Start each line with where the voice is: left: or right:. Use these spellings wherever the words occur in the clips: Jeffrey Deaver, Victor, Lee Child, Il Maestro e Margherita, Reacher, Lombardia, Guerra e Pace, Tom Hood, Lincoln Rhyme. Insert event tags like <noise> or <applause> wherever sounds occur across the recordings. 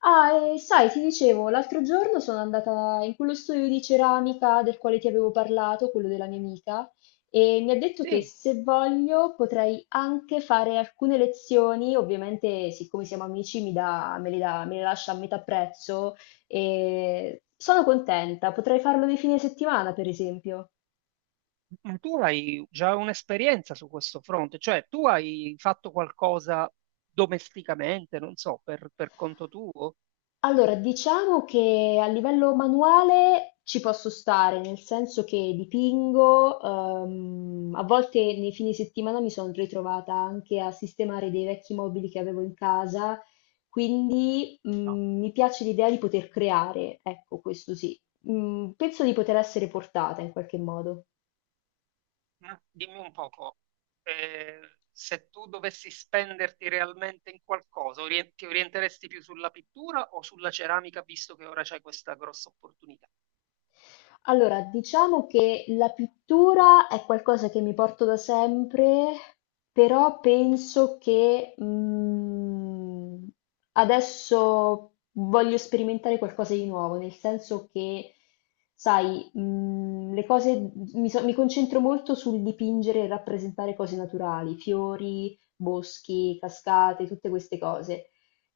left: Ah, e sai, ti dicevo, l'altro giorno sono andata in quello studio di ceramica del quale ti avevo parlato, quello della mia amica, e mi ha detto che
right: Sì,
left: se voglio potrei anche fare alcune lezioni, ovviamente siccome siamo amici mi dà- me le lascia a metà prezzo e sono contenta, potrei farlo nei fine settimana, per esempio.
right: ma tu hai già un'esperienza su questo fronte, cioè tu hai fatto qualcosa domesticamente, non so, per conto tuo?
left: Allora, diciamo che a livello manuale ci posso stare, nel senso che dipingo, a volte nei fine settimana mi sono ritrovata anche a sistemare dei vecchi mobili che avevo in casa, quindi
right: No.
left: mi piace l'idea di poter creare, ecco, questo sì. Penso di poter essere portata in qualche modo.
right: Ma dimmi un poco, eh, se tu dovessi spenderti realmente in qualcosa, ti orienteresti più sulla pittura o sulla ceramica, visto che ora c'hai questa grossa opportunità?
left: Allora, diciamo che la pittura è qualcosa che mi porto da sempre, però penso che adesso voglio sperimentare qualcosa di nuovo, nel senso che, sai, le cose, mi, so- mi concentro molto sul dipingere e rappresentare cose naturali, fiori, boschi, cascate, tutte queste cose.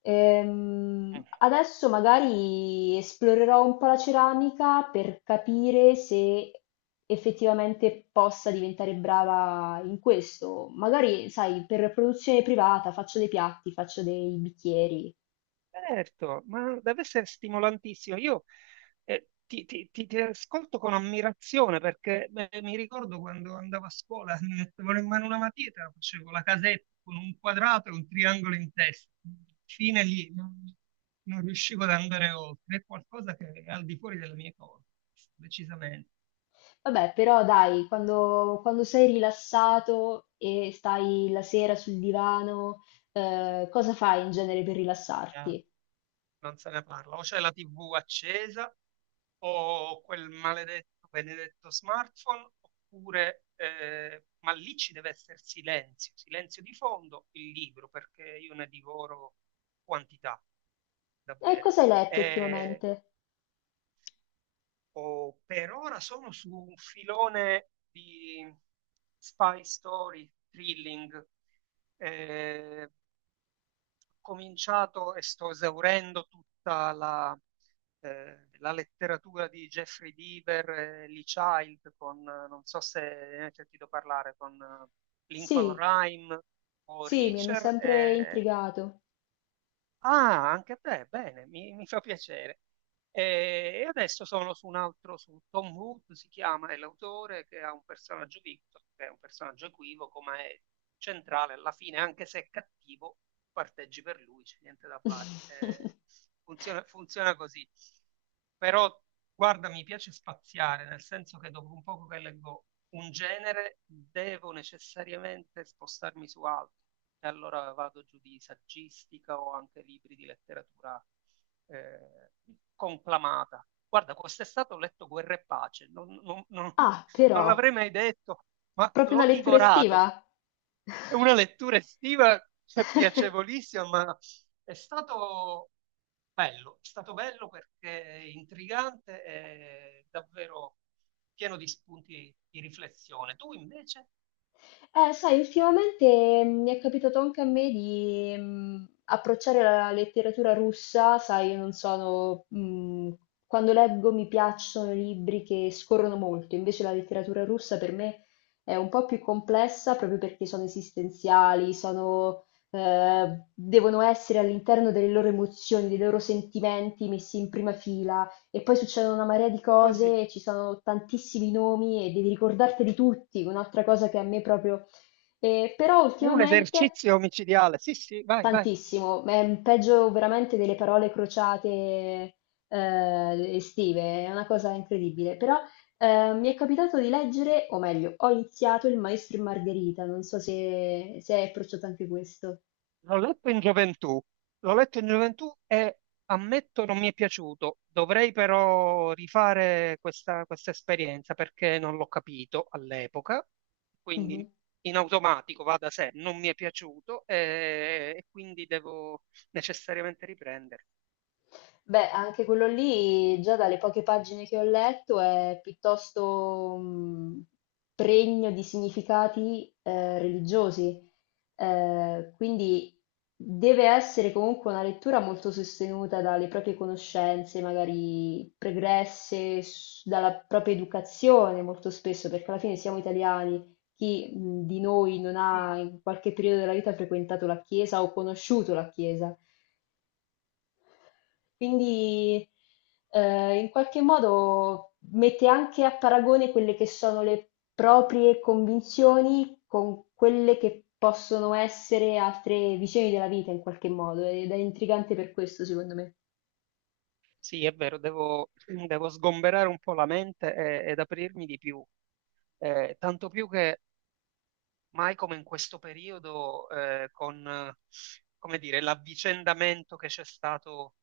left: Adesso magari esplorerò un po' la ceramica per capire se effettivamente possa diventare brava in questo. Magari, sai, per produzione privata faccio dei piatti, faccio dei bicchieri.
right: Certo, ma deve essere stimolantissimo. Io ti ascolto con ammirazione perché beh, mi ricordo quando andavo a scuola, mi mettevano in mano una matita, facevo la casetta con un quadrato e un triangolo in testa. Fine lì, non riuscivo ad andare oltre. È qualcosa che è al di fuori delle mie cose, decisamente.
left: Vabbè, però dai, quando sei rilassato e stai la sera sul divano, cosa fai in genere per
right: eh,
left: rilassarti?
right: Non se ne parla. O c'è la TV accesa, o quel maledetto, benedetto smartphone, oppure, ma lì ci deve essere silenzio, silenzio di fondo, il libro, perché io ne divoro quantità,
left: E
right: davvero.
left: cosa hai letto
right: Eh,
left: ultimamente?
right: o per ora sono su un filone di spy story, thrilling, eh, cominciato e sto esaurendo tutta la letteratura di Jeffrey Deaver e Lee Child con, non so se ne hai sentito parlare, con Lincoln
left: Sì,
right: Rhyme o
left: sì, mi hanno
right: Reacher.
left: sempre
right: E
left: intrigato.
right: ah, anche a te, bene, mi fa piacere. E adesso sono su un altro, su Tom Hood, si chiama, è l'autore che ha un personaggio Victor, che è un personaggio equivoco, ma è centrale alla fine, anche se è cattivo, parteggi per lui, c'è niente da fare.
left: <laughs>
right: Funziona, funziona così. Però, guarda, mi piace spaziare, nel senso che dopo un poco che leggo un genere, devo necessariamente spostarmi su altro, e allora vado giù di saggistica o anche libri di letteratura eh, conclamata. Guarda, quest'estate ho letto Guerra e Pace,
left: Ah,
right: non
left: però,
right: l'avrei mai detto, ma
left: proprio una
right: l'ho
left: lettura
right: divorato.
left: estiva?
right: È una lettura estiva, cioè,
left: <laughs>
right: piacevolissima, ma è stato è stato bello perché è intrigante e davvero pieno di spunti di riflessione. Tu invece?
left: Sai, ultimamente mi è capitato anche a me di approcciare la letteratura russa, sai, non sono, quando leggo mi piacciono i libri che scorrono molto, invece la letteratura russa per me è un po' più complessa proprio perché sono esistenziali, sono, devono essere all'interno delle loro emozioni, dei loro sentimenti messi in prima fila. E poi succedono una marea di
right: Così,
left: cose, ci sono tantissimi nomi e devi ricordarteli tutti, un'altra cosa che a me proprio... però
right: è un
left: ultimamente
right: esercizio omicidiale. Sì, sì, vai, vai.
left: tantissimo, è un peggio veramente delle parole crociate estive, è una cosa incredibile. Però mi è capitato di leggere, o meglio, ho iniziato Il Maestro e Margherita, non so se, se hai approcciato anche questo.
right: L'ho letto in gioventù, l'ho letto in gioventù e ammetto non mi è piaciuto. Dovrei però rifare questa esperienza perché non l'ho capito all'epoca,
left: Mhm.
right: quindi in automatico va da sé, non mi è piaciuto e quindi devo necessariamente riprendere.
left: Beh, anche quello lì, già dalle poche pagine che ho letto, è piuttosto pregno di significati religiosi, eh, quindi deve essere comunque una lettura molto sostenuta dalle proprie conoscenze, magari pregresse, dalla propria educazione molto spesso, perché alla fine siamo italiani. Chi di noi non
right: Sì,
left: ha in qualche periodo della vita frequentato la chiesa o conosciuto la chiesa? Quindi in qualche modo mette anche a paragone quelle che sono le proprie convinzioni con quelle che possono essere altre visioni della vita in qualche modo ed è intrigante per questo, secondo me.
right: sì, è vero, devo sgomberare un po' la mente ed aprirmi di più. Tanto più che mai come in questo periodo, con, come dire, l'avvicendamento che c'è stato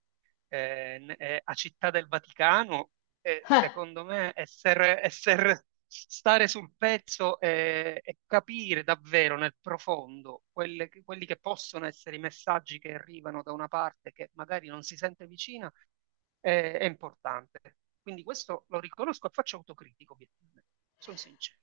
right: a Città del Vaticano, secondo me, stare sul pezzo e capire davvero nel profondo quelli che possono essere i messaggi che arrivano da una parte che magari non si sente vicina, è importante. Quindi questo lo riconosco e faccio autocritico, obiettivamente. Sono sincero.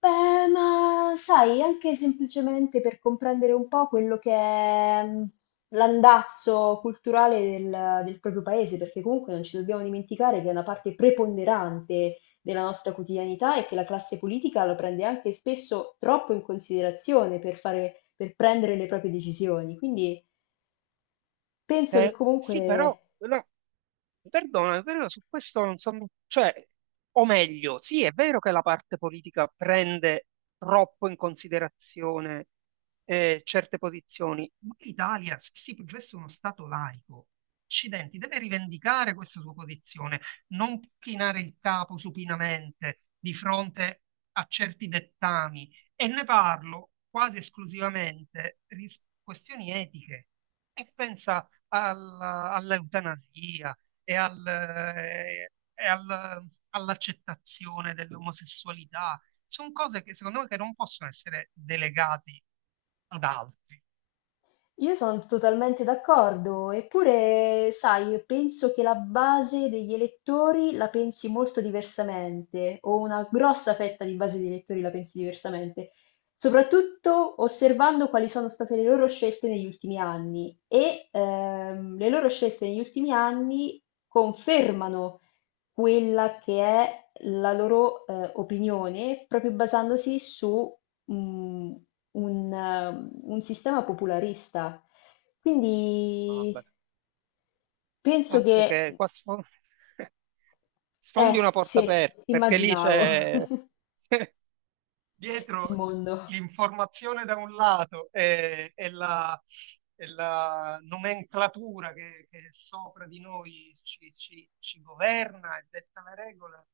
left: Beh, ma sai, anche semplicemente per comprendere un po' quello che è l'andazzo culturale del proprio paese, perché comunque non ci dobbiamo dimenticare che è una parte preponderante della nostra quotidianità e che la classe politica lo prende anche spesso troppo in considerazione per fare, per prendere le proprie decisioni. Quindi penso che
right: Sì, però,
left: comunque
right: no, perdonami, però su questo non sono, cioè, o meglio, sì, è vero che la parte politica prende troppo in considerazione certe posizioni, ma l'Italia, se si professa uno Stato laico, accidenti, deve rivendicare questa sua posizione, non può chinare il capo supinamente di fronte a certi dettami, e ne parlo quasi esclusivamente di questioni etiche. E pensa all'eutanasia e all'accettazione dell'omosessualità. Sono cose che secondo me che non possono essere delegate ad altri.
left: io sono totalmente d'accordo, eppure, sai, penso che la base degli elettori la pensi molto diversamente, o una grossa fetta di base degli elettori la pensi diversamente, soprattutto osservando quali sono state le loro scelte negli ultimi anni. E le loro scelte negli ultimi anni confermano quella che è la loro opinione, proprio basandosi su mm, un sistema popolarista. Quindi
right: Vabbè,
left: penso
right: altro
left: che,
right: che qua <laughs> sfondi
left: eh
right: una porta
left: sì,
right: aperta, perché lì
left: immaginavo
right: c'è <laughs>
left: <laughs> il
right: dietro
left: mondo
right: l'informazione da un lato e e la nomenclatura che sopra di noi ci governa e detta le regole,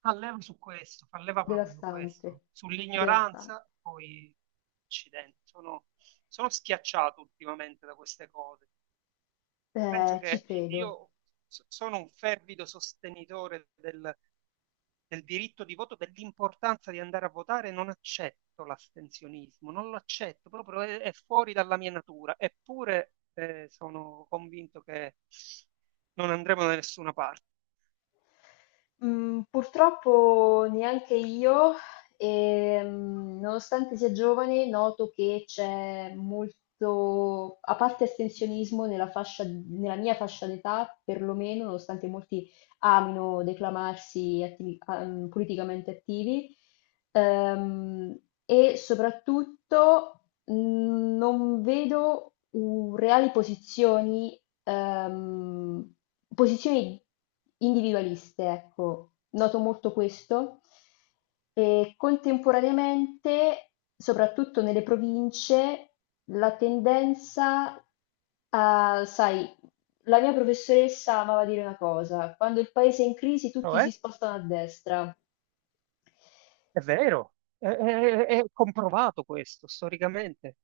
right: fa leva su questo, fa leva proprio su
left: devastante,
right: questo,
left: devastante.
right: sull'ignoranza, poi accidenti, sono, sono schiacciato ultimamente da queste cose. Penso
left: Ci
right: che
left: credo.
right: io sono un fervido sostenitore del diritto di voto, dell'importanza di andare a votare, non accetto l'astensionismo, non lo accetto, proprio è fuori dalla mia natura, eppure sono convinto che non andremo da nessuna parte.
left: Mhmm, purtroppo neanche io, nonostante sia giovane, noto che c'è molto, a parte astensionismo nella fascia nella mia fascia d'età, perlomeno, nonostante molti amino declamarsi attivi a politicamente attivi. Ehm, e soprattutto non vedo u- reali posizioni, posizioni individualiste, ecco. Noto molto questo. E contemporaneamente, soprattutto nelle province, la tendenza a, sai, la mia professoressa amava dire una cosa, quando il paese è in crisi
right: Però
left: tutti si
right: è,
left: spostano a destra.
right: è vero, è comprovato questo storicamente,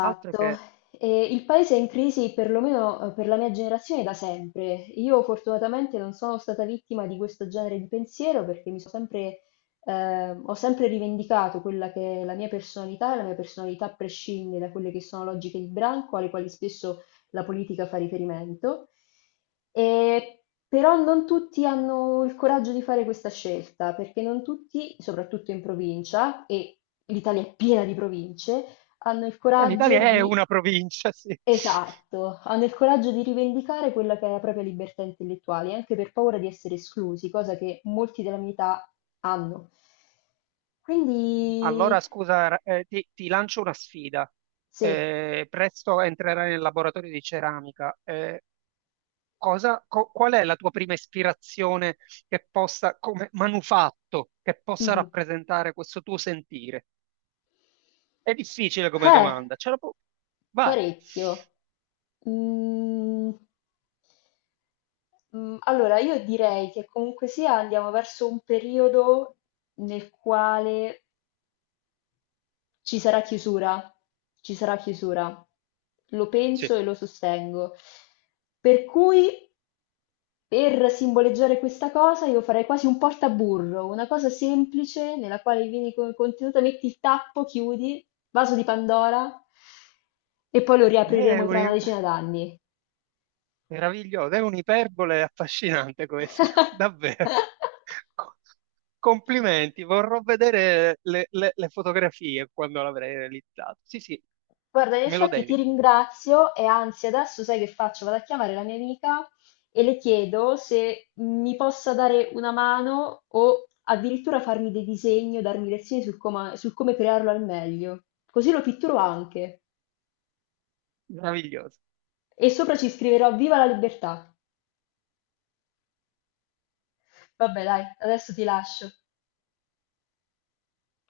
right: altro che
left: e il paese è in crisi perlomeno per la mia generazione da sempre. Io fortunatamente non sono stata vittima di questo genere di pensiero perché mi sono sempre, ho sempre rivendicato quella che è la mia personalità e la mia personalità prescinde da quelle che sono logiche di branco alle quali spesso la politica fa riferimento. E però non tutti hanno il coraggio di fare questa scelta perché non tutti, soprattutto in provincia, e l'Italia è piena di province, hanno il coraggio
right: l'Italia è
left: di,
right: una provincia, sì.
left: esatto, hanno il coraggio di rivendicare quella che è la propria libertà intellettuale, anche per paura di essere esclusi, cosa che molti della mia età hanno.
right: Allora,
left: Quindi,
right: scusa, ti lancio una sfida.
left: sì,
right: Presto entrerai nel laboratorio di ceramica. Qual è la tua prima ispirazione che possa, come manufatto, che possa
left: mhm.
right: rappresentare questo tuo sentire? È difficile come
left: Eh,
right: domanda, vai.
left: parecchio. Mm, allora, io direi che comunque sia andiamo verso un periodo nel quale ci sarà chiusura, ci sarà chiusura. Lo
right: Sì.
left: penso e lo sostengo. Per cui, per simboleggiare questa cosa, io farei quasi un portaburro, una cosa semplice nella quale vieni con il contenuto, metti il tappo, chiudi, vaso di Pandora e poi lo
right: È
left: riapriremo tra una
right: un...
left: decina d'anni.
right: Meraviglioso, è un'iperbole affascinante questo, <laughs> davvero.
left: <laughs>
right: Co- Complimenti, vorrò vedere le fotografie quando l'avrei realizzato. Sì, sì,
left: Guarda, in
right: me lo
left: effetti ti
right: devi,
left: ringrazio e anzi adesso sai che faccio? Vado a chiamare la mia amica e le chiedo se mi possa dare una mano o addirittura farmi dei disegni o darmi lezioni sul, sul come crearlo al meglio. Così lo pitturo anche.
right: meraviglioso.
left: E sopra ci scriverò Viva la libertà. Vabbè, dai, adesso ti lascio.